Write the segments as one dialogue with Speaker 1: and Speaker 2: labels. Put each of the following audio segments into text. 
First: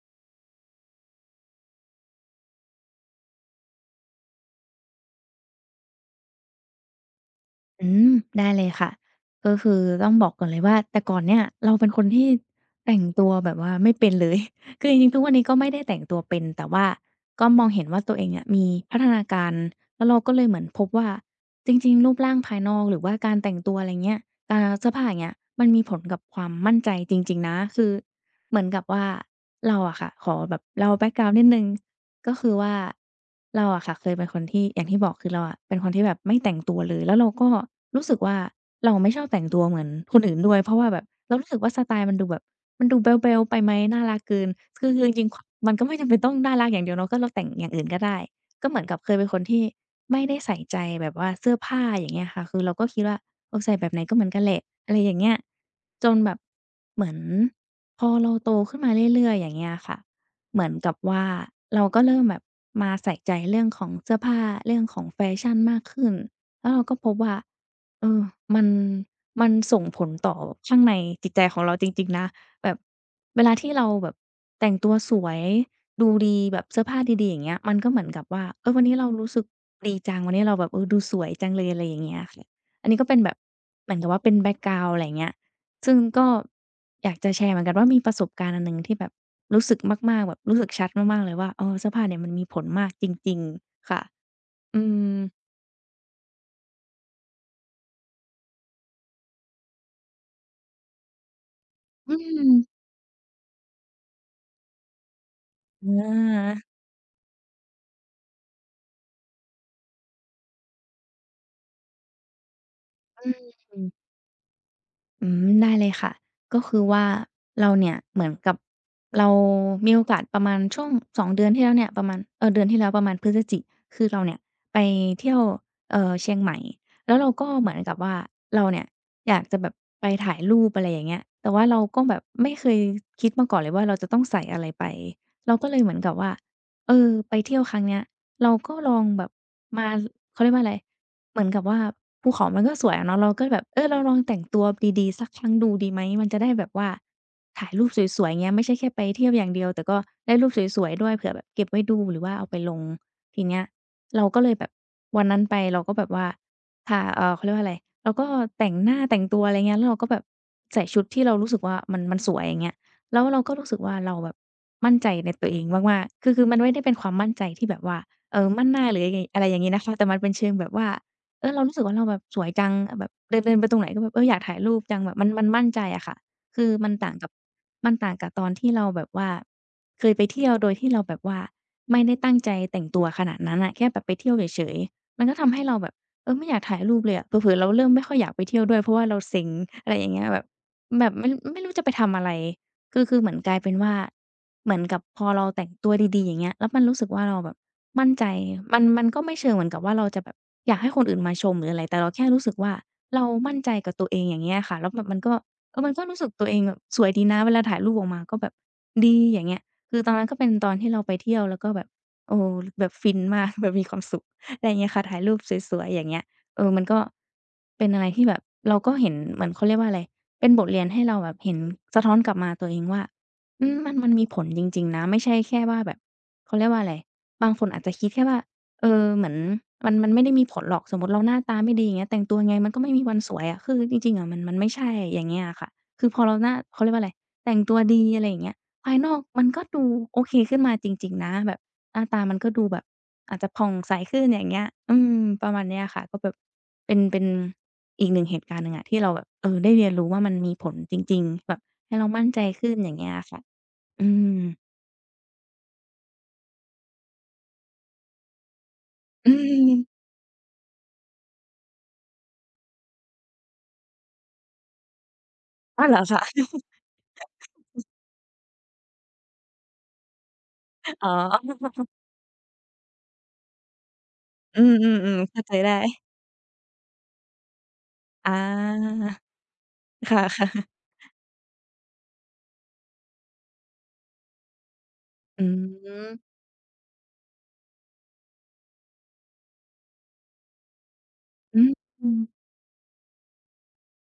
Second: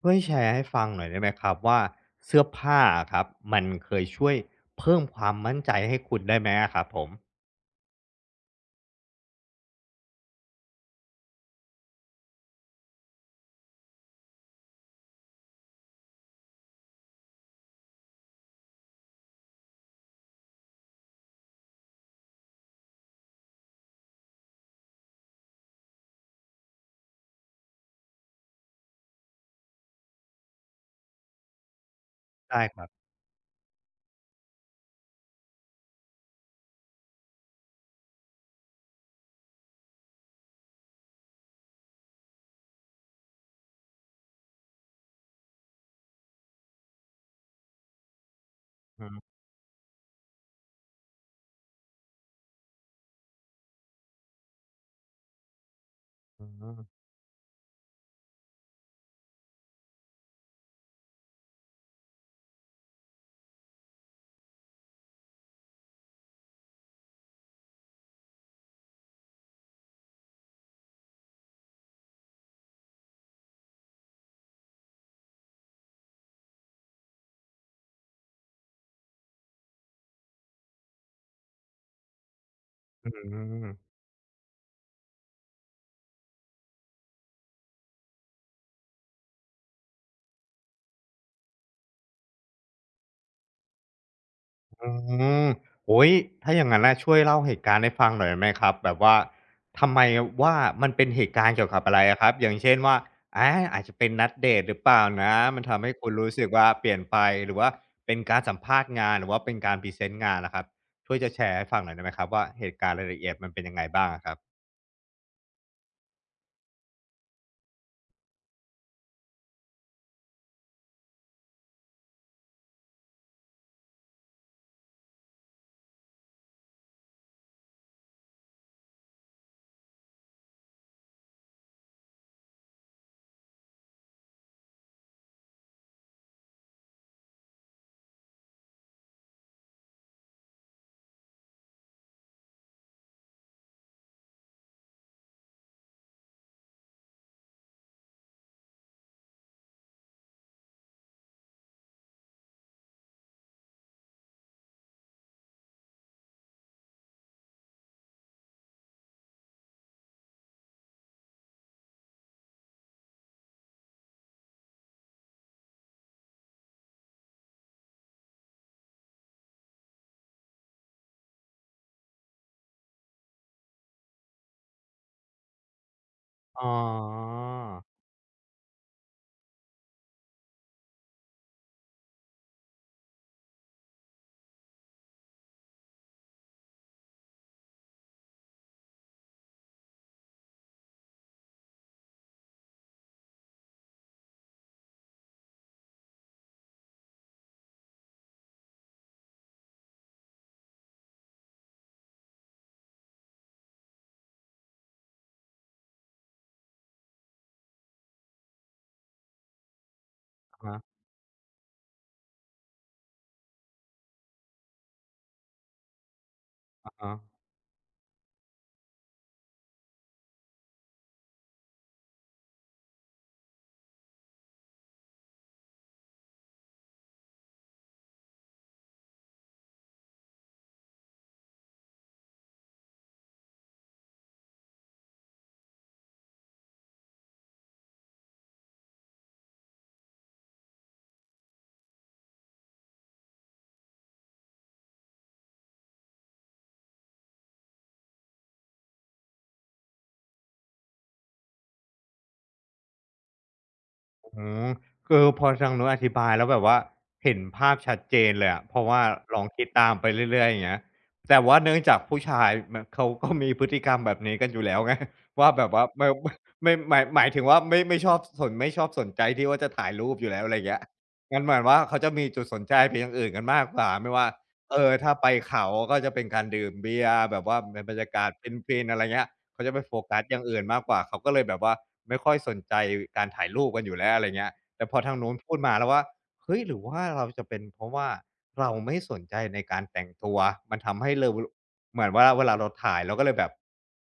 Speaker 1: ช่วยแชร์ให้ฟังหน่อยได้ไหมครับว่าเสื้อผ้าอะครับมันเคยช่วยเพิ่มความมั่นใจให้คุณได้ไหมอะครับผม
Speaker 2: อืมได้เลยค่ะก็คือต้องบอกก่อนเลยว่าแต่ก่อนเนี่ยเราเป็นคนที่แต่งตัวแบบว่าไม่เป็นเลย คือจริงๆทุกวันนี้ก็ไม่ได้แต่งตัวเป็นแต่ว่าก็มองเห็นว่าตัวเองเนี่ยมีพัฒนาการแล้วเราก็เลยเหมือนพบว่าจริงๆรูปร่างภายนอกหรือว่าการแต่งตัวอะไรเงี้ยการเสื้อผ้าอย่างเงี้ยมันมีผลกับความมั่นใจจริงๆนะคือเหมือนกับว่าเราอะค่ะขอแบบเราแบ็กกราวนิดนึง ก็คือ
Speaker 1: ได้
Speaker 2: ว่า
Speaker 1: ครับ
Speaker 2: เราอะค่ะเคยเป็นคนที่อย่างที่บอกคือเราอะเป็นคนที่แบบไม่แต่งตัวเลยแล้วเราก็รู้สึกว่าเราไม่ชอบแต่งตัวเหมือนคนอื่นด้วยเพราะว่าแบบเรารู้สึกว่าสไตล์มันดูแบบมันดูเบลๆไปไหมน่ารักเกินคือจริงๆคมันก็ไม่จำเป็นต้องน่ารักอย่างเดียวเนาะก็เราแต่งอย่างอื่นก็ได้ก็เหมือนกับ
Speaker 1: อื
Speaker 2: เคยเป็น
Speaker 1: ม
Speaker 2: คนที่ไม่ได้ใส่ใจแบบว่าเสื้อผ้าอย่างเงี้ยค่ะคือเราก็คิดว่าเออใส่แบบไหนก็เหมือนกันแหละอะไรอย่างเงี้ยจนแบบ
Speaker 1: อืม
Speaker 2: เหมือนพอเราโตขึ้นมาเรื่อยๆอย่างเงี้ยค่ะ เหมือนกับว่าเราก็เริ่มแบบมาใส่ใจเรื่องของเสื้อผ้าเรื่องของแฟชั่นมากขึ้นแล้วเราก็พบว่าเออมันมันส่งผลต่อข้างในจิตใจของเราจริงๆนะแบบเวลาที่เราแบบแต่งตัวสวยดูดีแบบเสื้อผ้าดีๆอย่างเงี้ยมันก็เหมือนกับว่าเออวันนี้เรารู้สึกดีจังวันนี้เราแบบเออดูสวยจังเลยอะไรอย่างเงี้ยค่ะอันนี้ก็
Speaker 1: อื
Speaker 2: เป็นแบบเห
Speaker 1: ม
Speaker 2: มือนกับว่าเป็นแบ็กกราวนด์อะไรอย่างเงี้ย ซึ่งก็อยากจะแชร์เหมือนกันว่ามีประสบการณ์อันหนึ่งที่แบบรู้สึกมากๆแบบรู้สึกชัดมากๆเลยว่าเออเสื้อผ้าเนี่ยมันมีผลมากจริงๆค่ะอื
Speaker 1: อื
Speaker 2: ม
Speaker 1: มโอ้โฮถ้าอย่างงั้นน่ะช่วยเล่าเหตุการณ์ให้ฟังหน่อยได้ไหมครับแบบว่าทำไมว่ามันเป็นเหตุการณ์เกี่ยวกับอะไร
Speaker 2: อื
Speaker 1: อะครับอ
Speaker 2: ม
Speaker 1: ย่างเช่นว่าอาอาจจะเป็นนัดเดตหรือเปล่านะมันทำ
Speaker 2: อ
Speaker 1: ให้คุณรู้สึก
Speaker 2: า
Speaker 1: ว่าเปลี่ยนไปหรือว่าเป็นการสัมภาษณ์งานหรือว่าเป็นการพรีเซนต์งานอะครับช่วยจะแชร์ให้ฟังหน่อยได้ไหมครับว่าเหตุการณ์รายละ
Speaker 2: อื
Speaker 1: เอียดมันเป็นยังไง
Speaker 2: ม
Speaker 1: บ้างอะครับ
Speaker 2: อืมได้เลยค่ะก็คือว่าเราเนี่ยเหมือนกับเรามีโอกาสประมาณช่วง2เดือนที่แล้วเนี่ยประมาณเออเดือนที่แล้วประมาณพฤศจิคือเราเนี่ยไปเที่ยวเชียงใหม่แล้วเราก็เหมือนกับว่าเราเนี่ยอยากจะแบบไปถ่ายรูปอะไรอย่างเงี้ยแต่ว่าเราก็แบบไม่เคยคิดมาก่อนเลยว่าเราจะต้องใส่อะไรไปเราก็เลยเหมือนกับว่าเออไปเที่ยวครั้งเนี้ยเราก็ลองแบบมาเขาเรียกว่าอะไร เหมือนกับว่าภูเขามันก็สวยอะเนาะเราก็แบบเออเราลองแต่งตัวดีๆสักครั้งดูดีไหมมันจะได้แบบว่าถ่ายรูปสวยๆอเงี้ยไม่ใช่แค่ไปเที่ยวอย่างเดียวแต่ก็ได้รูปสวยๆด้วยเผื่อแบบเก็บไว้ดูหรือว่าเอาไปลงทีเนี้ยเราก็เลยแบบวันนั้นไปเราก็แบบว่าทาเขาเรียกว่าอะไรเราก็แต่งหน้าแต่งตัวอะไรเงี้ยแล้วเราก็แบบใส่ชุดที่เรารู้สึกว่ามันสวยอย่างเงี้ยแล้วเราก็รู้สึกว่าเราแบบมั่นใจในตัวเองมากๆคือมันไม่ได้เป็นความมั่นใจที่แบบว่าเออมั่นหน้าหรือยังไงอะไรอย่างงี้นะคะแต่มันเป็นเชิงแบบว่า เออเรารู้สึกว่าเราแบบสวยจังแบบเดินเดินไปตรงไหนก็แบบเอออยากถ่ายรูปจังแบบมันมั่นใจอะค่ะ
Speaker 1: อ๋อ
Speaker 2: คือมันต่างกับมันต่างกับตอนที่เราแบบว่าเคยไปเที่ยวโดยที่เราแบบว่าไม่ได้ตั้งใจแต่งตัวขนาดนั้นน่ะแค่แบบไปเที่ยวเฉยๆมันก็ทำให้เราแบบเออไม่อยากถ่ายรูปเลยอะเผลอๆเราเริ่มไม่ค่อยอยากไปเที่ยวด้วยเพราะว่าเราเซ็งอะไรอย่างเงี้ยแบบแบบไม่รู้จะไปทำอะไรคือเหมือนกลายเป็นว่าเหมือนกับพอเราแต่งตัวดีๆอย่างเงี้ยแล้วมันรู้สึกว่าเราแบบ มั่นใจมันก็ไม่เชิงเหมือนกับว่าเราจะแบบอยากให้คนอื่นมาชมหรืออะไรแต่เราแค่รู้สึกว่าเรามั่นใจกับตัวเองอย่างเงี้ยค่ะแล้วแบบมันก็เออมันก็รู้สึกตัวเองแบบสวยดีนะเวลาถ่ายรูปออกมาก็แบบดีอย่างเงี้ยคือตอนนั้นก็เป็นตอน
Speaker 1: อะ
Speaker 2: ที่เราไปเที่ยวแล้วก็แบบโอ้แบบฟินมาก แบบมีความสุขอะไรอย่างเงี้ยค่ะถ่ายรูปสวยๆอย่างเงี้ยมัน
Speaker 1: ฮ
Speaker 2: ก็
Speaker 1: ะ
Speaker 2: เป็นอะไรที่แบบเราก็เห็นเหมือนเขาเรียกว่าอะไรเป็นบทเรียนให้เราแบบเห็นสะท้อนกลับมาตัวเองว่ามันมีผลจริงๆนะไม่ใช่แค่ว่าแบบเขาเรียกว่าอะไร บางคนอาจจะคิดแค่ว่าเหมือนมันไม่ได้มีผลหรอกสมมุติเราหน้าตาไม่ดีอย่างเงี้ยแต่งตัวยังไงมันก็ไม่มีวันสวยอะคือจริงๆอะมันไม่ใช่อย่างเงี้ยอะค่ะคือพอเราหน้าเขาเรียกว่าอะไรแต่งตัวดีอะไรอย่างเงี้ยภายนอกมันก็ดูโอเคขึ้นมาจริงๆนะแบบหน้าตามันก็ดูแบบอาจจะผ่องใสขึ้นอย่างเงี้ยอืมประมาณเนี้ยค่ะก็แบบเป็นอีกหนึ่งเหตุการณ์หนึ่งอะที่เราแบบได้เรียนรู้ว่ามันมีผลจริงๆแบบให้เรามั่นใจขึ้นอย่างเงี้ยอะค่ะอื
Speaker 1: ๆ
Speaker 2: ม
Speaker 1: อืมคือพอทางนู้นอธิบายแล้วแบบว่าเห็นภาพชัดเจนเลยอะเพราะว่า
Speaker 2: อื
Speaker 1: ลองคิด
Speaker 2: ม
Speaker 1: ตามไปเรื่อยๆอย่างเงี้ยแต่ว่าเนื่องจากผู้ชายมะเขาก็มีพฤติกรรมแบบนี้กันอยู่แล้วไง ว่าแบบ
Speaker 2: อ้า
Speaker 1: ว่า
Speaker 2: วเหรอ
Speaker 1: ไม่
Speaker 2: คะ
Speaker 1: ไม่หมายถึงว่าไม่ชอบสนใจที่ว่าจะถ่ายรูปอยู่แล้วอะไรอย่างเงี้ย
Speaker 2: อ๋อ
Speaker 1: งั้นเหมือนว่าเขาจะมีจุดสนใจไปอย่างอื่นกันมากกว่าไม่ว่า
Speaker 2: อื
Speaker 1: เออถ้า
Speaker 2: มๆ
Speaker 1: ไป
Speaker 2: ๆเข้าใจ
Speaker 1: เขา
Speaker 2: ได้
Speaker 1: ก็จะเป็นการดื่มเบียร์แบบว่าเป็นบรรยากา
Speaker 2: อ
Speaker 1: ศเพลินๆอะไร
Speaker 2: า
Speaker 1: เงี้ย เขาจะไปโฟกั
Speaker 2: ค่ะ
Speaker 1: สอย่างอื่น มา
Speaker 2: ๆ
Speaker 1: กกว่าเขาก็เลยแบบว่าไม่ค่อยสนใจการถ่ายรูปกันอยู่แล้วอะไรเงี้ยแต่พอทางนู้น
Speaker 2: อื
Speaker 1: พูดมาแล้วว่า
Speaker 2: ม
Speaker 1: เฮ้ยหรือว่าเราจะเป็นเพราะว่าเราไม่สนใจในการแต่งตัวมันทำให้เรา
Speaker 2: อืม
Speaker 1: เหมื
Speaker 2: อื
Speaker 1: อนว่าเวลาเราถ่ายเราก็เลยแบบ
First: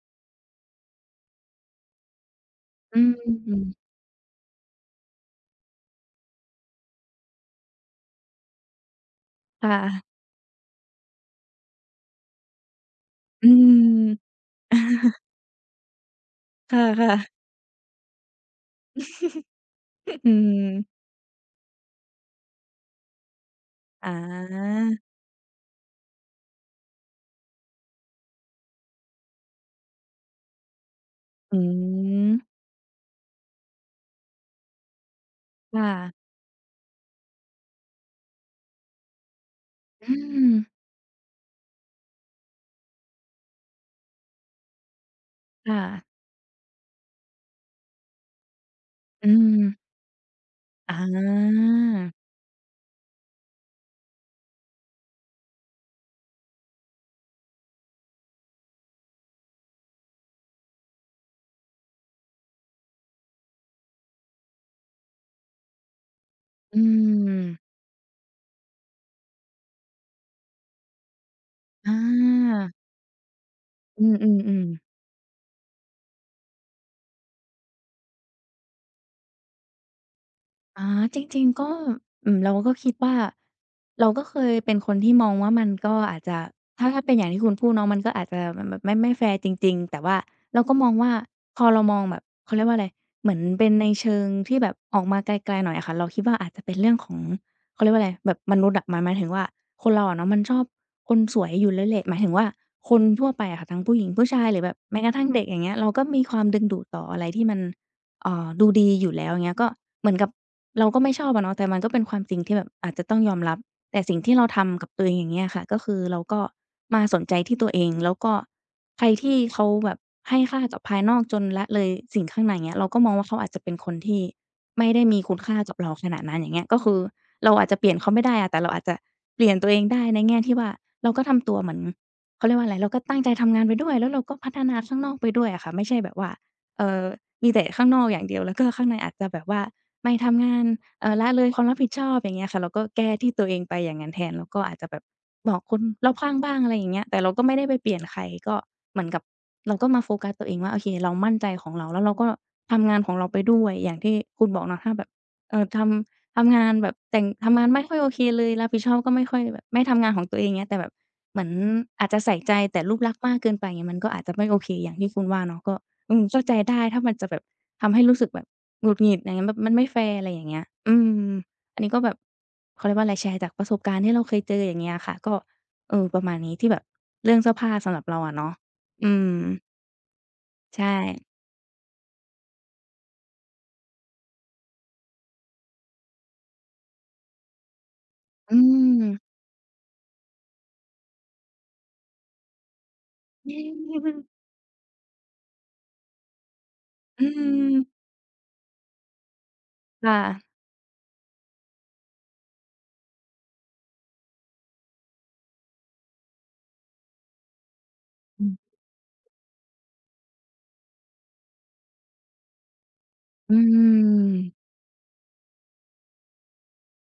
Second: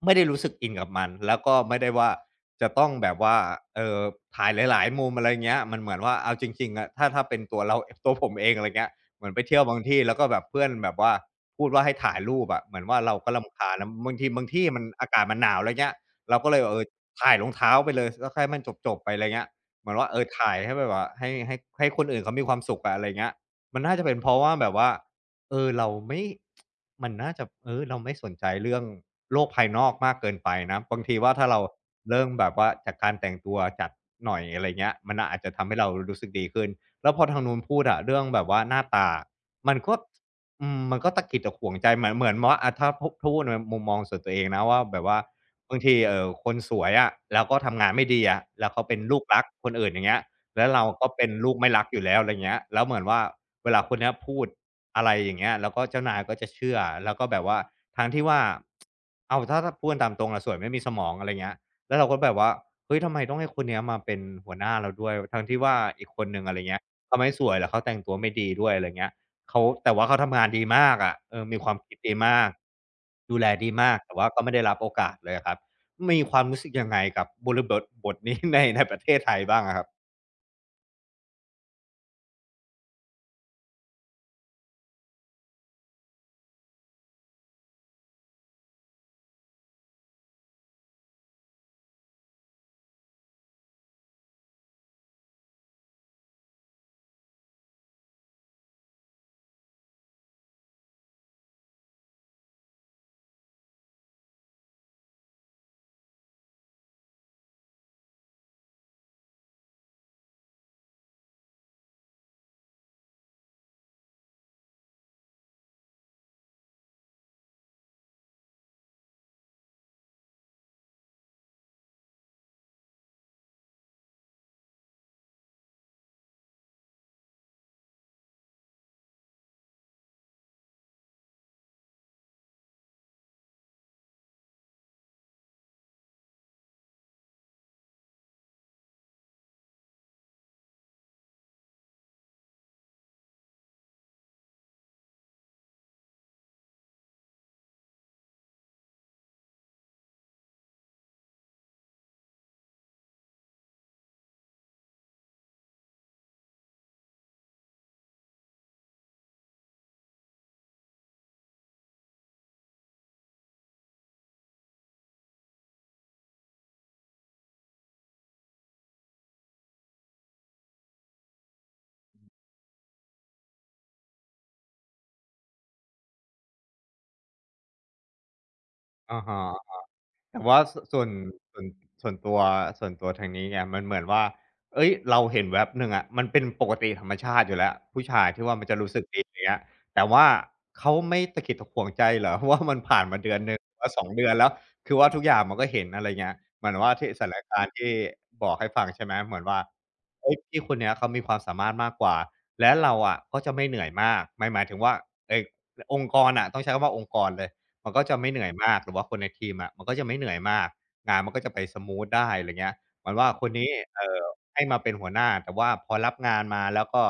Speaker 1: ไม่ได้รู้สึกอินกับมันแล้วก็ไม่ได้ว่าจะต้อง
Speaker 2: ม
Speaker 1: แบบว่า
Speaker 2: อืม
Speaker 1: เอ่อถ่ายหลายๆมุมอะไรเงี้ยมันเหมือนว่าเอาจริงๆอะถ้าเป็นตัวผมเองอะไรเงี้ย เหมือนไปเที่ย
Speaker 2: ค
Speaker 1: วบางที่แล้
Speaker 2: ่ะ
Speaker 1: วก็แบบเพื่อนแบบว่าพูดว่าให้ถ่ายรูปอะเหมือนว่าเราก็
Speaker 2: อื
Speaker 1: รำคาญนะ
Speaker 2: ม
Speaker 1: บางทีบางที่มันอากา ศมันหนาวอะไรเงี้ยเราก็เลย
Speaker 2: ค
Speaker 1: เออถ่าย
Speaker 2: ่ะ
Speaker 1: รองเท้าไปเลยแล้วให้มันจบๆไปอะไรเงี้ยเหมือนว่าเอ
Speaker 2: ๆ
Speaker 1: อ
Speaker 2: อื
Speaker 1: ถ่าย
Speaker 2: ม
Speaker 1: ให้แบบว่าให้คนอื่นเขามีความสุขอะอะไรเงี้ยมันน่าจะเป็
Speaker 2: อา
Speaker 1: นเพราะว่าแบบว่าเออเราไม่มันน่าจะเราไม่สนใจเรื่องโลกภายนอกมากเกินไปนะบางทีว่าถ้า
Speaker 2: อื
Speaker 1: เราเริ่ม
Speaker 2: ม
Speaker 1: แบบว่าจากการแต่งตัวจัดหน่อยอะไรเงี้ยมันอาจจะทำ
Speaker 2: ค
Speaker 1: ให้เรารู้
Speaker 2: ่ะ
Speaker 1: สึกดีขึ้น แล้วพอทางนู้นพูดอะเรื่องแบบว่าหน้าตา มันก็
Speaker 2: อืม
Speaker 1: มันก็ตะกิดตะขวงใจเหมือนว่าอะถ้าพูดในมุมมองส่วนตัวเองนะว่าแบบว่าบา
Speaker 2: ค่ะ
Speaker 1: งทีคนสวยอะแล้วก็ทำงานไม่ดีอะแล้วเขาเป็นลูก
Speaker 2: อื
Speaker 1: รักคนอื่น
Speaker 2: ม
Speaker 1: อย่างเงี้ยแล้วเรา
Speaker 2: อ
Speaker 1: ก็เป็นลูก
Speaker 2: า
Speaker 1: ไม่รักอยู่แล้วอะไรเงี้ยแล้วเหมือนว่าเวลาคนเนี้ยพูดอะไรอย่างเงี้ยแล้วก็เจ้านายก็จะเชื่อแล้วก็แบบว่าทั้งที่ว่าอ้าวถ้าพูดกันตามตรงอะสวยไม่มีสมองอะไรเงี้ยแล้วเราก็แบบว่าเฮ้ยทำไมต้องให้คนเนี้ยมาเป็นหัวหน้าเราด้วยทั้งที่ว่าอีกคนหนึ่งอะไรเงี้
Speaker 2: อื
Speaker 1: ย เขาไม่ส
Speaker 2: ม
Speaker 1: วยแล้วเขาแต่งตัวไม่ดีด้วยอะไรเงี้ยเขาแต่ว่าเขาทำงานดีมากอะเออมีความ
Speaker 2: อ
Speaker 1: คิดดีมาก
Speaker 2: า
Speaker 1: ดูแลดีมาก
Speaker 2: อื
Speaker 1: แต่ว่าก็ไม่
Speaker 2: ม
Speaker 1: ได้
Speaker 2: ๆ
Speaker 1: รับ
Speaker 2: ๆ
Speaker 1: โอกาสเลยอะครับมีความรู้สึกยังไงกับบริบทบทนี้ ในในประเทศไทยบ้างอะครับ
Speaker 2: อาจริงๆก็อืมเราก็คิดว่าเราก็เคยเป็นคนที่มองว่ามันก็อาจจะถ้าเป็นอย่างที่คุณพูดเนาะมันก็อาจจะแบบไม่แฟร์จริงๆแต่ว่าเราก็มองว่าพอเรามองแบบเขาเรียกว่าอะไรเหมือนเป็นในเชิงที่แบบออกมาไกลๆหน่อยอะค่ะเราคิดว่าอาจจะเป็นเรื่องของเขาเรียกว่าอะไรแบบมนุษย์อะหมายถึงว่าคนเราอะเนาะมันชอบคนสวยอยู่แล้วแหละหมายถึงว่าคนทั่วไปอะค่ะทั้งผู้หญิงผู้ชายหรือแบบแม้กระทั่งเด็กอย่างเงี้ยเราก็มีความดึงดูดต่ออะไรที่มันดูดีอยู่แล้วอย่างเงี้ยก็เหมือนกับ เราก็ไม่ชอบอะเนาะแต่มันก็เป็นความจริงที่แบบอาจจะต้องยอมรับแต่สิ่งที่เราทำกับตัวเองอย่างเงี้ยค่ะก็คือเราก็มาสนใจที่ตัวเองแล้วก็ใครที่เขาแบบให้ค่ากับภายนอกจนละเลยสิ่งข้างในเงี้ยเราก็มองว่าเขาอาจจะเป็นคนที่ไม่ได้มีคุณค่ากับเราขนาดนั้นอย่างเงี้ยก็คือเราอาจจะเปลี่ยนเขาไม่ได้อะแต่เราอาจจะเปลี่ยนตัวเองได้ในแง่ที่ว่าเราก็ทำตัวเหมือนเขาเรียกว่าอะไรเราก็ตั้งใจทำงานไปด้วยแล้วเราก็พัฒนาข้างนอกไปด้วยอะค่ะไม่ใช่แบบว่าเอ่อมีแต่ข้างนอกอย่างเดียวแล้วก็ข้างในอาจจะแบบว่า ไปทำงานละเลยความรับผิดชอบอย่างเงี้ยค่ะเราก็แก้ที่ตัวเองไปอย่างงั้นแทนแล้วก็อาจจะแบบบอกคนรอบข้างบ้างอะไรอย่างเงี้ยแต่เราก็ไม่ได้ไปเปลี่ยนใครก็เหมือนกับเราก็มาโฟกัสตัวเองว่าโอเคเรามั่นใจของเราแล้วเราก็ทำงานของเราไปด้วยอย่างที่คุณบอกเนาะถ้าแบบเอ่อททำงานแบบแต่งทำงานไม่ค่อยโอเคเลยรับผิดชอบก็ไม่ค่อยแบบไม่ทำงานของตัวเองเงี้ยแต่แบบเหมือนอาจจะใส่ใจแต่รูปลักษณ์มากเกินไปอย่างเงี้ยมันก็อาจจะไม่โอเคอย่างที่คุณว่าเนาะก็อืมเข้าใจได้ถ้ามันจะแบบ ทำให้รู้สึกแบบหงุดหงิดอย่างเงั้นแบบมันไม่แฟร์อะไรอย่างเงี้ยอืมอันนี้ก็แบบเขาเรียกว่าอะไรแชร์จากประสบการณ์ที่เราเคยเจออย่างเงี้ยค่ะก็ประมาณนี้ที่แบบเรื่องเสื้อผ้าสำหรับเราอะเนาะอื
Speaker 1: อะ
Speaker 2: ม
Speaker 1: ฮะ แต่ว่าส
Speaker 2: ใช่
Speaker 1: ส่วนส่วนส่วนตัวส่วนตัวทางนี้ไงมันเหมือนว่าเฮ้ยเราเห็นแวบหนึ่งอะมันเป็นปกติธรรมชาติอยู่แล้วผู้ชายที่ว่า
Speaker 2: อื
Speaker 1: มันจะรู้สึ
Speaker 2: ม
Speaker 1: กดีอย่างเงี้ยแต่ว่าเขาไม่ตะขิดตะขวงใจเหรอ ว่ามันผ่านมาเดือนหนึ่งหรือว่า2เดือนแล้วคือว่าทุกอย่างมันก็เห็นอะไรเงี้ยเหมือนว่าที่ส
Speaker 2: อื
Speaker 1: ถานการณ์ที่
Speaker 2: ม
Speaker 1: บอกให้ฟังใช่ไหมเหมือนว่า
Speaker 2: ค
Speaker 1: เฮ้ย
Speaker 2: ่ะ
Speaker 1: พี่คนเนี้ยเขามีความสามารถมากกว่าและเราอะก็จะไม่เหนื่อยมากหมายถึงว่าเออองค์กรอะต้องใช้คำว่าองค์กรเลย มันก็จะไม่เห
Speaker 2: อื
Speaker 1: นื่อย
Speaker 2: ม
Speaker 1: มากหรือว่าคนในทีมอะมันก็จะไม่เหนื่อยมากงานมันก็จะไปสมูทได้อะไรเงี้ยเหมือนว่าคน
Speaker 2: อื
Speaker 1: นี้เอ่อให้
Speaker 2: ม
Speaker 1: มาเป็นหัวหน้าแต่ว่าพอรับงานมาแล้วก็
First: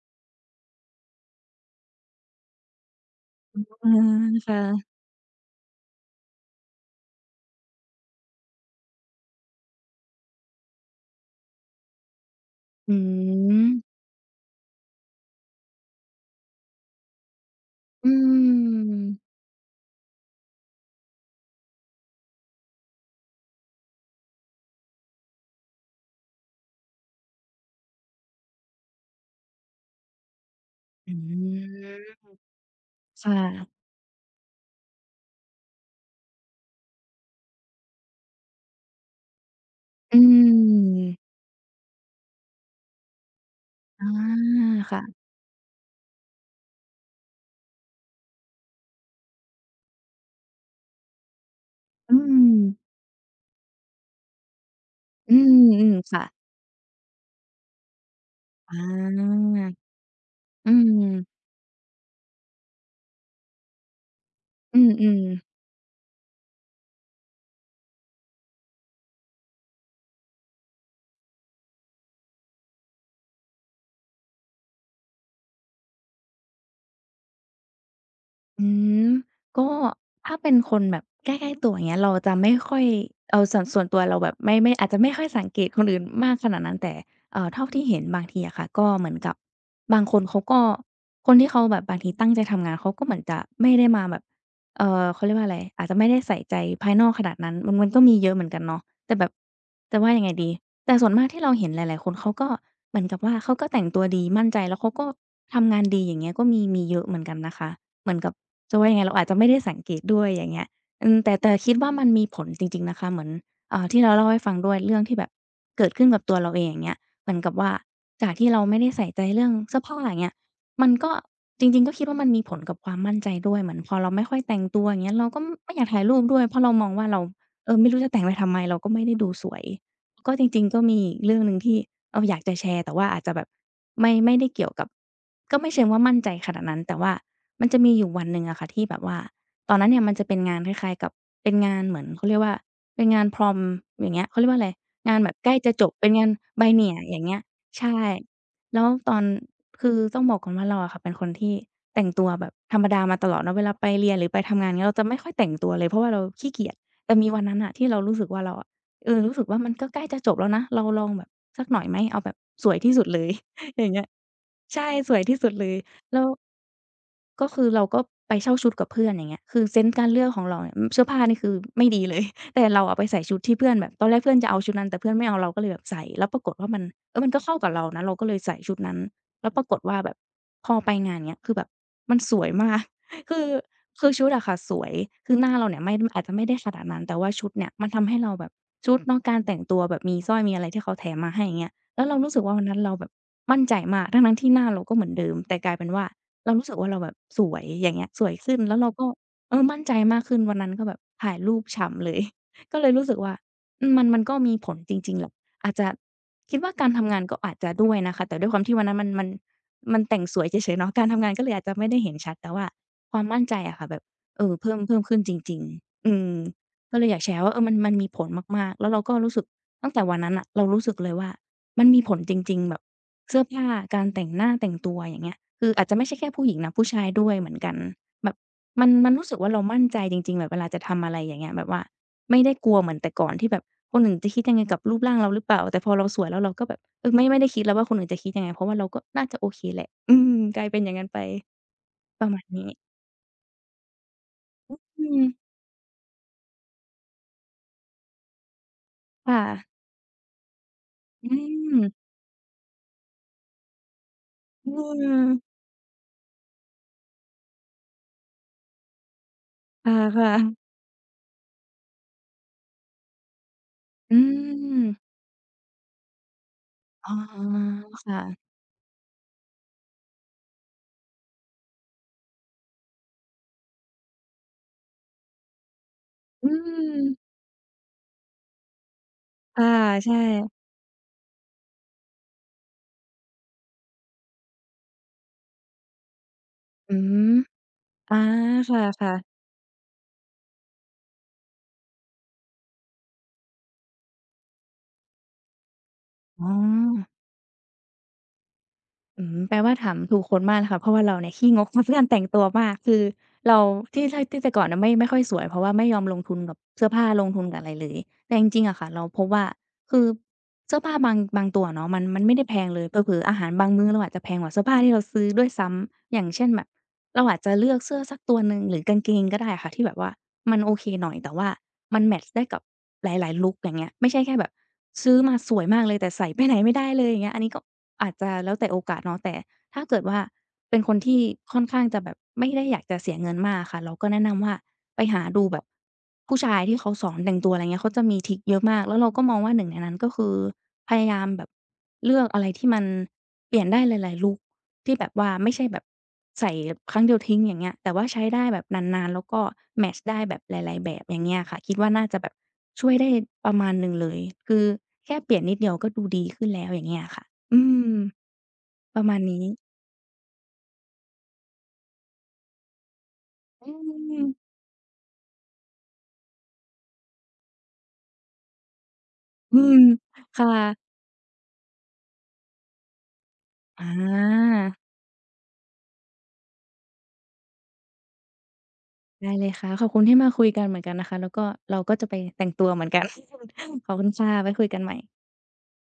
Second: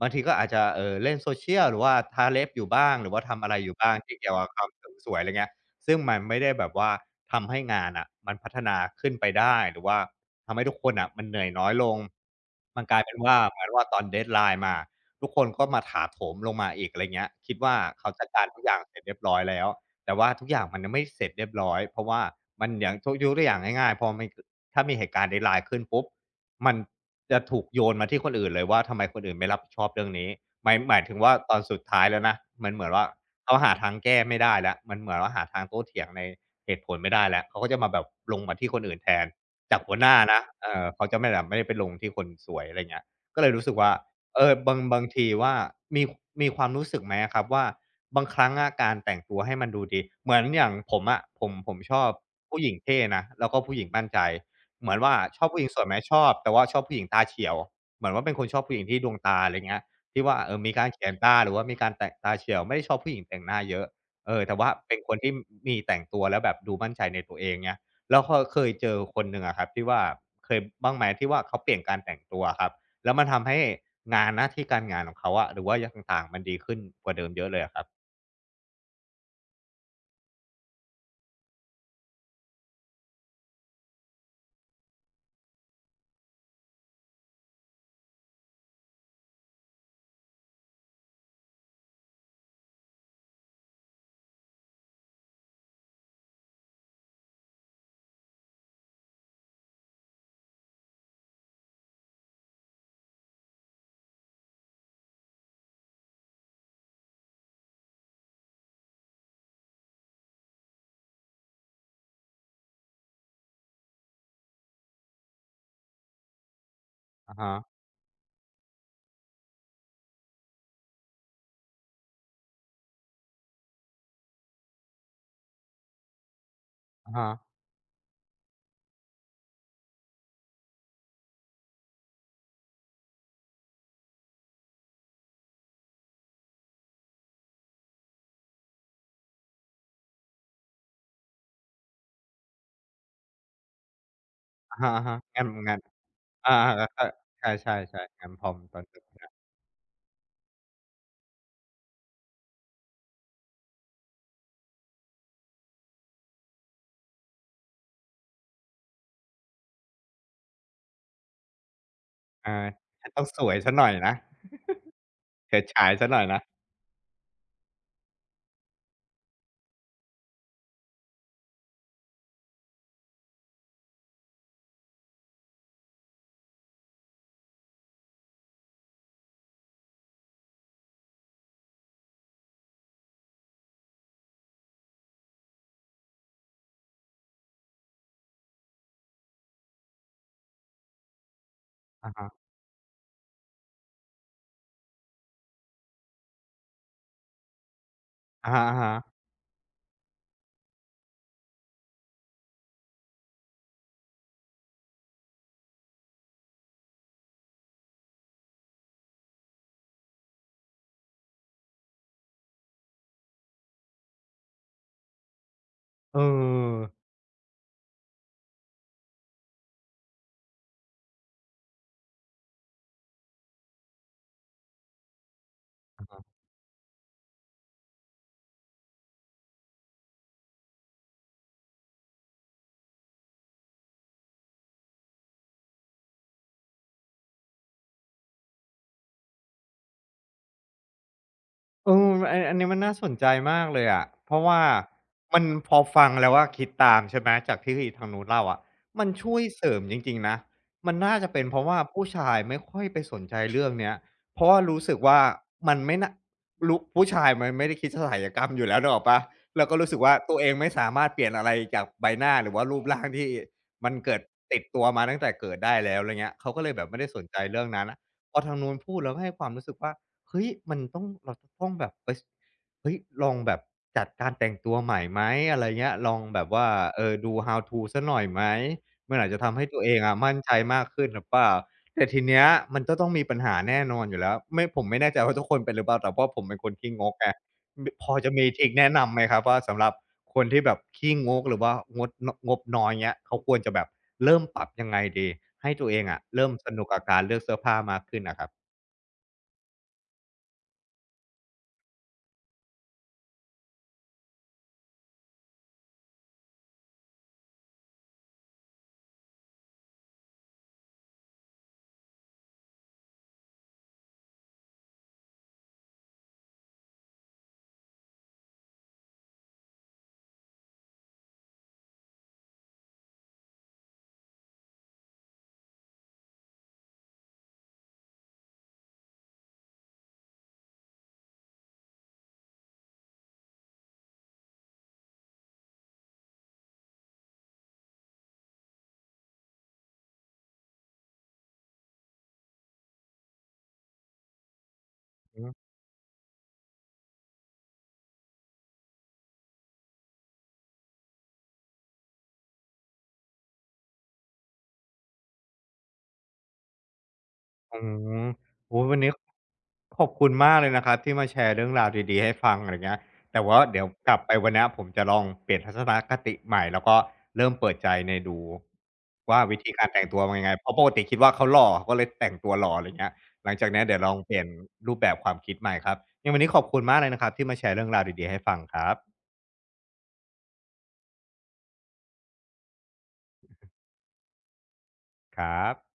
Speaker 1: บางทีก็อาจจะเล่น Social หรือว่าทาเล็บอยู่บ้างหรือว่าทำอะไรอยู่
Speaker 2: อา
Speaker 1: บ้างที่เกี่ยวกับความเส
Speaker 2: ค่ะ
Speaker 1: ริมสวยอะไรเงี้ยซึ่งมันไม่ได้แบบว่าทำให้งานน่ะมันพัฒนาขึ้นไปได้หรือว่าทำให้ทุกคนน่ะมันเหนื่อยน้อยลงมัน
Speaker 2: อื
Speaker 1: กลายเป็นว่าเหมือ
Speaker 2: ม
Speaker 1: นว่าตอน deadline มาทุกคนก็มาถาโถมลงมาอีกอะไรเงี้ยคิดว่าเขา
Speaker 2: อื
Speaker 1: จัดการทุกอย่างเส
Speaker 2: ม
Speaker 1: ร็จเรียบร้อยแล้ว แต่ว่าทุกอย่างมันยังไม่เสร็จเรียบร้อยเพราะว่ามันอย่างยกตัวอย่างง่ายๆพอมันถ้ามีเหตุการณ์ร้ายๆขึ้นปุ๊บมันจะถูกโยนมาที่คนอื่นเลยว่าทำไมคนอื่นไม่รับผิดชอบเรื่องนี้หมาย
Speaker 2: อื
Speaker 1: ถึงว่าตอนสุด
Speaker 2: ม
Speaker 1: ท้ายแล้วนะมันเหมือนว่า
Speaker 2: ค
Speaker 1: เขาหา
Speaker 2: ่ะ
Speaker 1: ทางแก้ไม่ได้แล้วมันเหมือนว่าหาทางโต้เถียงในเหตุผลไม่ได้แล้วเขาก็จะมาแบบลงมาที่คนอื่นแทนจากหัวห
Speaker 2: อื
Speaker 1: น้านะ
Speaker 2: ม
Speaker 1: เขาจะไม่แบบไม่ได้ไปลงที่คนสวยอะไรเงี้ยก็เลยรู้สึกว่า
Speaker 2: อา
Speaker 1: บาง
Speaker 2: ค่ะ
Speaker 1: ทีว่ามีมีความรู้สึกไหมอะครับว่า บางครั้งอะการแต่งตัวให้มันดูดีเหมือนอย่างผมอะผมชอบ
Speaker 2: อืม
Speaker 1: ผู้หญิงเท่นะแล้วก็ผู้หญิงมั่นใจเหมือนว่า
Speaker 2: อื
Speaker 1: ชอบผู้หญิงสวยไห
Speaker 2: ม
Speaker 1: ม
Speaker 2: ๆ
Speaker 1: ช
Speaker 2: ค่ะ
Speaker 1: อบแต่ว่าชอบผู้หญิงตาเฉียวเหมือนว่าเป็นคนชอบ
Speaker 2: อา
Speaker 1: ผู้หญิงที่ดวงตาอะไรเงี้ยที่ว่า
Speaker 2: อื
Speaker 1: มีการเขียนตา
Speaker 2: ม
Speaker 1: หรือว่ามีการแต่งตาเฉียวไม่ได้ชอบผู้หญิงแต่งหน้าเยอะแต่ว่า
Speaker 2: อืม
Speaker 1: เป็น
Speaker 2: อื
Speaker 1: คน
Speaker 2: ม
Speaker 1: ที่มีแต่งตัวแล้วแบบดูมั่นใจในตัวเองเงี้ยแล้วก็เคยเจอคนหนึ่งอะครับที่ว่าเคยบ้างไหมที่ว่าเขาเปลี่ยนการแต่งตัวอะครับแล้วมันทำให้งานหน้าที่การงานของเขาอะหรือว่าอย่างต่างๆมันดีขึ้นกว่าเดิมเยอะเลยอะครับ
Speaker 2: อืมก็ถ้าเป็นคนแบบใกล้ๆตัวอย่างเงี้ยเราจะไม่ค่อยเอาส่วนตัวเราแบบไม่อาจจะไม่ค่อยสังเกตคนอื่นมากขนาดนั้นแต่เท่าที่เห็นบางทีอะค่ะก็เหมือนกับบางคนเขาก็คนที่เขาแบบบางทีตั้งใจทำงานเขาก็เหมือนจะไม่ได้มาแบบเขาเรียกว่าอะไรอาจจะไม่ได้ใส่ใจภายนอกขนาดนั้นมันก็มีเยอะเหมือนกันเนาะแต่แบบจะว่ายังไงดีแต่ส่วนมากที่เราเห็นหลายๆคนเขาก็เหมือนกับว่าเขาก็แต่งตัวดีมั่นใจแล้วเขาก็ทำงานดีอย่างเงี้ยก็มีเยอะเหมือนกันนะคะ เหมือนกับจะว่ายังไงเราอาจจะไม่ได้สังเกตด้วยอย่างเงี้ยอืมแต่คิดว่ามันมีผลจริงๆนะคะเหมือนเอ่าที่เราเล่าให้ฟังด้วยเรื่องที่แบบเกิดขึ้นกับตัวเราเองอย่างเงี้ยเหมื
Speaker 1: อะ
Speaker 2: อนกั
Speaker 1: ฮะ
Speaker 2: บว่าจากที่เราไม่ได้ใส่ใจเรื่องเสื้อผ้าอย่างเงี้ยมันก็จริงๆก็คิดว่ามันมีผลกับความมั่นใจด้วยเหมือนพอเราไม่ค่อยแต่งตัวอย่างเงี้ยเราก็ไม่อยากถ่ายรูปด้วยเพราะเรามองว่า
Speaker 1: อะ
Speaker 2: เรา
Speaker 1: ฮะ
Speaker 2: เออไม่รู้จะแต่งไปทำไมเราก็ไม่ได้ดูสวยก็จริงๆก็มีอีกเรื่องหนึ่งที่เอออยากจะแชร์แต่ว่าอาจจะแบบไม่ได้เกี่ยวกับก็ไม่เชิงว่ามั่นใจขนาดนั้นแต่ว่า มันจะมีอยู่วันหนึ่งอะค่ะที่แบบว่าตอนนั้นเนี่ยมันจะเป็นงานคล้ายๆกับเป็นงานเหมือนเขาเรียกว่าเป็นงาน Prom อย่างเงี้ยเขาเรียกว่าอะไร
Speaker 1: อะฮะอะ
Speaker 2: งา
Speaker 1: ฮะ
Speaker 2: นแบบ
Speaker 1: งาน
Speaker 2: ใกล้จะ
Speaker 1: งาน
Speaker 2: จบเป็นงาน
Speaker 1: อาๆแล้ว
Speaker 2: Biennial
Speaker 1: ก็
Speaker 2: อย่างเงี้ย
Speaker 1: ใช่
Speaker 2: ใช่
Speaker 1: ๆๆงานพอมตอ
Speaker 2: แล้
Speaker 1: น
Speaker 2: ว
Speaker 1: จ
Speaker 2: ตอน
Speaker 1: บ
Speaker 2: คือต้องบอกก่อนว่าเราอะค่ะเป็นคนที่แต่งตัวแบบธรรมดามาตลอดเนาะเวลาไปเรียนหรือไปทำงานเงี้ยเราจะไม่ค่อยแต่งตัวเลยเพราะว่าเราขี้เกียจแต่มีวันนั้นน่ะที่เรารู้สึกว่าเราอะเออรู้สึกว่ามันก็ใกล้จะจบแล้วนะเราลองแบบสักหน่อยไหมเอาแบบ
Speaker 1: อา
Speaker 2: สวยที่สุด
Speaker 1: ฉัน
Speaker 2: เล
Speaker 1: ต้อง
Speaker 2: ย
Speaker 1: สวยเสีย
Speaker 2: อ
Speaker 1: หน่
Speaker 2: ย่า
Speaker 1: อย
Speaker 2: งเงี้ย
Speaker 1: นะ
Speaker 2: ใช่สวยที่สุด
Speaker 1: เฉิด
Speaker 2: เลย
Speaker 1: ฉายเสียห
Speaker 2: แล้
Speaker 1: น่อย
Speaker 2: ว
Speaker 1: นะ
Speaker 2: ก็คือเราก็ไปเช่าชุดกับเพื่อนอย่างเงี้ยคือเซนส์การเลือกของเราเนี่ยอืมเสื้อผ้านี่คือไม่ดีเลย แต่เราอะไปใส่ชุดที่เพื่อนแบบตอนแรกเพื่อนจะเอาชุดนั้นแต่เพื่อนไม่เอาเราก็เลยแบบใส่แล้วปรากฏว่ามันเออมันก็เข้ากับเรานะเราก็เลยใส่ชุดนั้นแล้วปรากฏว่าแบบพอไปงานเงี้ยคือแบบมันสวยมาก คือคือชุดอะค่ะสวยคือหน้าเราเนี่ยไม่อาจจะไม่ได้ขนาดนั้นแต่ว่าชุดเนี่ยมันทำให้เราแบบชุดเนาะการแต่งตัวแบบมีสร้อยมีอะไรที่เขาแถมมาให้อย่างเงี้ยแล้ว
Speaker 1: อะ
Speaker 2: เรารู้สึ
Speaker 1: ฮะ
Speaker 2: กว่าวันนั้นเราแบบ มั่นใจมาก ทั้งๆที่หน้าเราก็เหมือนเดิมแต่กลายเป็นว่าเรารู้สึกว่าเราแบบสวยอย่างเงี้ยสวย
Speaker 1: อะ
Speaker 2: ขึ้นแล้วเรา
Speaker 1: ฮะ
Speaker 2: ก็
Speaker 1: ๆ
Speaker 2: เออมั่นใจมากขึ้นวันนั้นก็แบบถ่ายรูปฉ่ำเลย ก็เลยรู้สึกว่าอืมมันก็มีผลจริงๆแหละอาจจะคิดว่าการทำงานก็อาจจะด้วยนะคะแต่ด้วยความที่วันนั้นมันแต่งสวยเฉยๆเนาะการทำงานก็เลยอาจจะไม่ได้เห็นชัด แต่ว่าความมั่นใจอะค่ะแบบเออเพิ่มขึ้นจริงๆอื
Speaker 1: เออ
Speaker 2: มก็เลยอยากแชร์ว่าเออมันมีผลมากๆแล้วเราก็รู้สึกตั้งแต่วันนั้นน่ะเรารู้สึกเลยว่ามันมีผลจริงๆแบบ เสื้อผ้าการแต่งหน้าแต่งตัวอย่างเงี้ยคืออาจจะไม่ใช่แค่ผู้หญิงนะผู้ชายด้วยเหมือนกันแบบมันรู้สึกว่าเรามั่นใจจริงๆแบบเวลาจะทำอะไรอย่างเงี้ยแบบว่าไม่ได้กลัวเหมือนแต่ก่อนที่แบบคนอื่นจะคิดยังไงกับรูปร่างเราหรือเปล่าแต่พอเราสวยแล้วเราก็แบบเออไม่ได้คิดแล้วว่าคนอื่นจะคิดยังไงเพราะว่าเราก็น่าจะโอเคแหละอืมกลายเป็นอย่างงั้นไปประ
Speaker 1: อั
Speaker 2: มา
Speaker 1: น
Speaker 2: ณ
Speaker 1: อัน
Speaker 2: นี้
Speaker 1: นี้มันน่าสนใจมากเลยอะเพราะว่า
Speaker 2: อืม
Speaker 1: มันพอฟังแล้วอะคิดตามใช่ไหมจากที่ทางนู้นเล่าอะมันช่ว
Speaker 2: ค่ะ
Speaker 1: ยเสริมจริงๆนะมันน่า
Speaker 2: อื
Speaker 1: จะเป็นเพราะ
Speaker 2: ม
Speaker 1: ว่าผู้ชายไม่ค่อยไปสนใจเรื่องเนี้ยเพราะว่ารู้สึกว่ามันไม่น่าผู้ชายมันไม่ได้คิดศัลยกรรมอยู่แล้วนึกออกเปล่าแล้วก็
Speaker 2: เอ
Speaker 1: รู้
Speaker 2: อ
Speaker 1: สึกว่า
Speaker 2: ค่ะ
Speaker 1: ตัว
Speaker 2: ๆ
Speaker 1: เองไม่สามารถเปลี่ยนอะไรจากใบหน้าหรือว่ารูปร่างที่มัน
Speaker 2: อื
Speaker 1: เกิดติดตัวมา
Speaker 2: ม
Speaker 1: ตั้งแต่เกิดได้แล้วไรเงี้ยเขาก็เลยแบบไม่ได้
Speaker 2: อ๋อ
Speaker 1: สนใจเรื่องนั้นพอ
Speaker 2: ค่ะ
Speaker 1: ทางนู้นพูดเราก็ให้ความรู้สึกว่า เฮ้ยมันต้องเราจะต้องแบบไปเฮ้ยลองแบบจัดการแต่งตัวใหม่ไหมอะไรเงี้ยลองแบ
Speaker 2: อื
Speaker 1: บว่า
Speaker 2: ม
Speaker 1: ดู how to สักหน่อยไหมมันอาจจะทำให้
Speaker 2: ค่ะ
Speaker 1: ตัวเอง
Speaker 2: ใช่
Speaker 1: อะมั่นใจมากขึ้นหรือเปล่าแต่ทีเนี้ยมันก็ต้องมีปัญหาแน่นอนอยู่แล้วไม่ผมไม่แน่ใจว่าทุกคนเป็นหรือเปล่าแต่ว่าผมเป็นคน
Speaker 2: อื
Speaker 1: ขี้งกไง
Speaker 2: ม
Speaker 1: พอ
Speaker 2: อา
Speaker 1: จะมีทริก
Speaker 2: ค
Speaker 1: แนะ
Speaker 2: ่ะ
Speaker 1: นำไหมครับ
Speaker 2: ๆ
Speaker 1: ว่าสำหรับคนที่แบบขี้งกหรือว่างดนงบน้อยเงี้ยเขาควรจะแบบเริ่มปรับยังไงดีให้ตัวเองอะ
Speaker 2: อ๋
Speaker 1: เริ่
Speaker 2: อ
Speaker 1: มสนุกกับการเลือกเสื้อผ้ามากขึ้นน่ะครั
Speaker 2: อืมแปลว่าถามถูกคนมากนะคะเพราะว่าเราเนี่ยขี้งกกับการแต่งตัวมากคือเราที่ถ้าที่แต่ก่อนน่ะไม่ค่อยสวยเพราะว่าไม่ยอมลงทุนกับเสื้อผ้าลงทุนกับอะไรเลยแต่จริงๆอะค่ะเราพบว่าคือเสื้อผ้าบางตัวเนาะมันไม่ได้แพงเลยเผลอๆอาหารบางมื้อเราอาจจะแพงกว่าเสื้อผ้าที่เราซื้อด้วยซ้ำอย่างเช่นแบบเราอาจจะเลือกเสื้อสักตัวหนึ่งหรือกางเกงก็ได้อะค่ะที่แบบว่ามันโอเคหน่อยแต่ว่ามันแมตช์ได้กับหลายๆลุกอย่างเงี้ยไม่ใช่แค่แบบ ซื้อมาสวยมากเลยแต่ใส่ไปไหนไม่ได้เลยอย่างเงี้ยอันนี้ก็อาจจะแล้วแต่โอกาสเนาะแต่ถ้าเกิดว่าเป็นคนที่ค่อนข้างจะแบบไม่ได้อยากจะเสียเงินมากอะค่ะเราก็แนะนำว่าไปหาดูแบบผู้ชายที่เขาสอนแต่งตัวอะไรเงี้ยเขาจะมีทริกเยอะมากแล้วเราก็มองว่าหนึ่งในนั้นก็คือพยายามแบบเลือกอะไรที่มันเปลี่ยนได้หลายๆลุก ที่แบบว่าไม่
Speaker 1: บ
Speaker 2: ใช่แบบใส่ครั้งเดียวทิ้งอย่างเงี้ยแต่ว่าใช้ได้แบบนานๆแล้วก็แมตช์ได้แบบหลายๆแบบอย่างเงี้ยค่ะคิดว่าน่าจะแบบช่วยได้ประมาณหนึ่งเลยคือแค่เปลี่ยนนิดเดียวก็ดูดีขึ้นแล้วอย่างเงี้ยค่ะอื
Speaker 1: อื
Speaker 2: ม
Speaker 1: มโอ้โฮ
Speaker 2: ป
Speaker 1: วัน
Speaker 2: ระ
Speaker 1: นี้
Speaker 2: มาณนี้
Speaker 1: ขอบคุณมากเลยนะครับที่มาแชร์เรื่องราวดีๆให้ฟังอะไรเงี้ยแต่ว่า
Speaker 2: อื
Speaker 1: เดี๋ยวกลับ
Speaker 2: ม
Speaker 1: ไปวันเนี้ยผมจะลองเปลี่ยนทัศนคติใหม่แล้วก็เริ่มเปิดใจในดูว่า
Speaker 2: อื
Speaker 1: วิธี
Speaker 2: ม
Speaker 1: การแต่งตัวมั
Speaker 2: ค
Speaker 1: นยังไงเพราะป
Speaker 2: ่ะ
Speaker 1: กติคิดว่าเขาหล่อเขาก็เลยแต่งตัวหล่ออะไรเงี้ยหลังจากเนี้ย
Speaker 2: อา
Speaker 1: เดี๋ยวลองเปลี่ยนรูปแบบความคิดใหม่ครับยังไงวันนี้ขอบคุณมากเลยนะครับที่มาแชร์เรื่องราวดีๆให้ฟังครับ
Speaker 2: ได้เลยค่ะขอบคุณที่มาคุยกันเหมือนกันนะคะแล้วก็เราก็จะไปแต่งตัวเหมือนกัน ขอบคุณค่ะไว้คุยกันใหม่
Speaker 1: ครับ